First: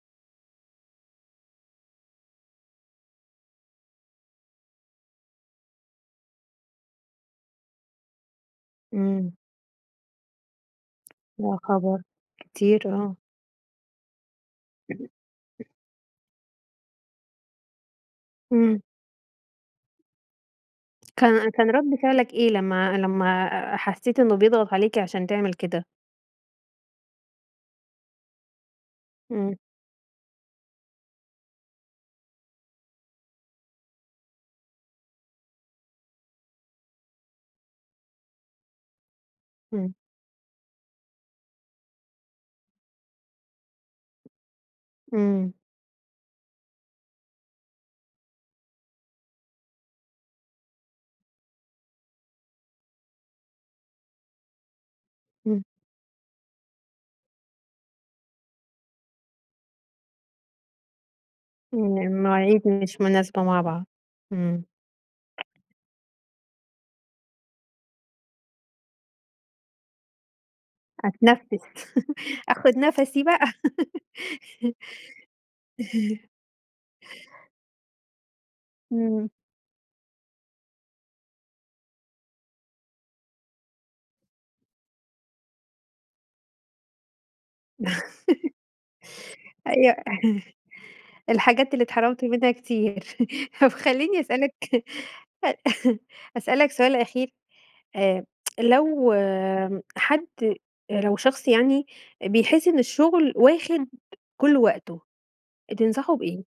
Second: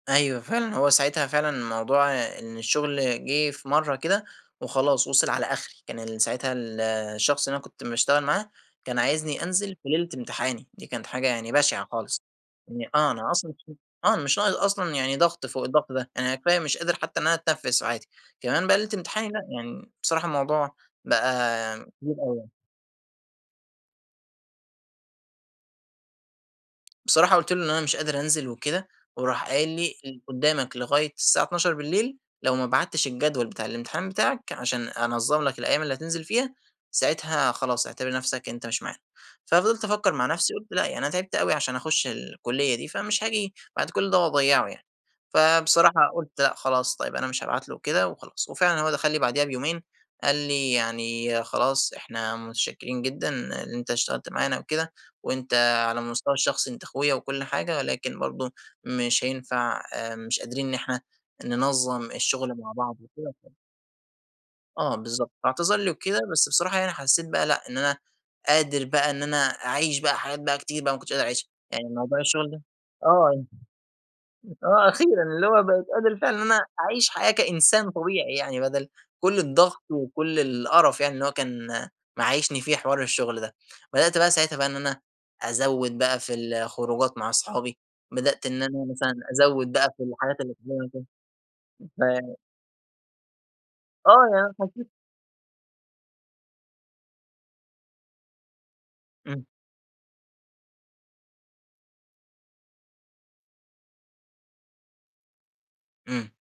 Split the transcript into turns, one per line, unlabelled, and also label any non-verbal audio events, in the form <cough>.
أيوه فعلًا هو ساعتها فعلًا موضوع إن الشغل جه في مَرّة كده، وخلاص وصل على أخري، كان ال ساعتها الشخص اللي أنا كنت مشتغل معاه، كان
إمم.
عايزني أنزل في ليلة امتحاني، دي كانت حاجة يعني
يا
بشعة
خبر!
خالص، يعني
كتير
آه
آه.
أنا أصلًا <unintelligible> آه مش ناقص أصلًا يعني ضغط فوق الضغط ده، أنا كفاية مش قادر حتّى إن أنا أتنفّس عادي، كمان بقى
إمم.
ليلة امتحاني لأ، يعني بصراحة الموضوع بقى
كان كان رد
كتير
فعلك
أوي
إيه
يعني.
لمّا لمّا حسّيت إنه بيضغط عليك عشان تعمل كده؟
بصراحة قُلت له إن أنا مش قادر أنزل وكده، وراح
إمم.
قايل لي <unintelligible> قدّامك لغاية الساعة 00:00 لو ما بعتّش الجدول بتاع الامتحان بتاعك عشان أنظّم لك الأيام اللي هتنزل فيها، ساعتها خلاص اعتبر نفْسك أنت مش معانا، ففضلت
إمم.
أفكّر مع نفْسي، قُلت لأ يعني أنا تعبت أوي عشان أخش الكلية دي فمش هاجي بعد كلّ ده وأضيّعه يعني،
إمم.
فبصراحة قُلت لأ خلاص طيب أنا مش هابعت له كده وخلاص، وفعلًا هو دخل لي بعديها بيومين، قال لي يعني خلاص إحنا متشكرين جدًا إن أنت اشتغلت معانا وكده، وأنت
إمم.
على المستوى الشخصي أنت أخويا وكلّ حاجة ولكن برضه، مش هينفع آآ مش قادرين إن إحنا
إمم،
ننظّم الشغل
المواعيد
مع بعض
مش مناسبة
وكده.
مع بعض، إمم.
آه بالضبط، اعتذر لي وكده بس بصراحة يعني حسّيت بقى لأ إن أنا، قادر بقى إن أنا أعيش بقى حاجات بقى كتير بقى ما كنتش قادر أعيشها،
أتنفّس،
يعني موضوع
<laughs>
الشغل ده
آخد نفَسي
آه
بقى.
<unintelligible>
<laughs>
آه أخيرًا اللي هو بقيت قادر
<laughs>
فعلًا إن أنا أعيش حياة كإنسان طبيعي يعني، بدل
إمم.
كلّ الضغط وكلّ القَرَف يعني اللي هو كان معيشني فيه حوار الشغل ده، بدأت بقى ساعتها بقى إن أنا أزوّد بقى في الخروجات مع أصحابي، بدأت
<laughs>
إن أنا مثلًا أزوّد بقى
أيوه،
في الحاجات اللي <unintelligible>
<chuckles> الحاجات اللي
ف
اتحرمت منها كتير، <chuckles> طب خلّيني
آه
أسألك
يعني حسّيت
<chuckles> أسألك سؤال أخير، آآ، <tsk> لو
إمم.
حد، لو شخص يعني بيحس إن الشغل واخد كلّ وقته، تنصحه
إمم.
بإيه؟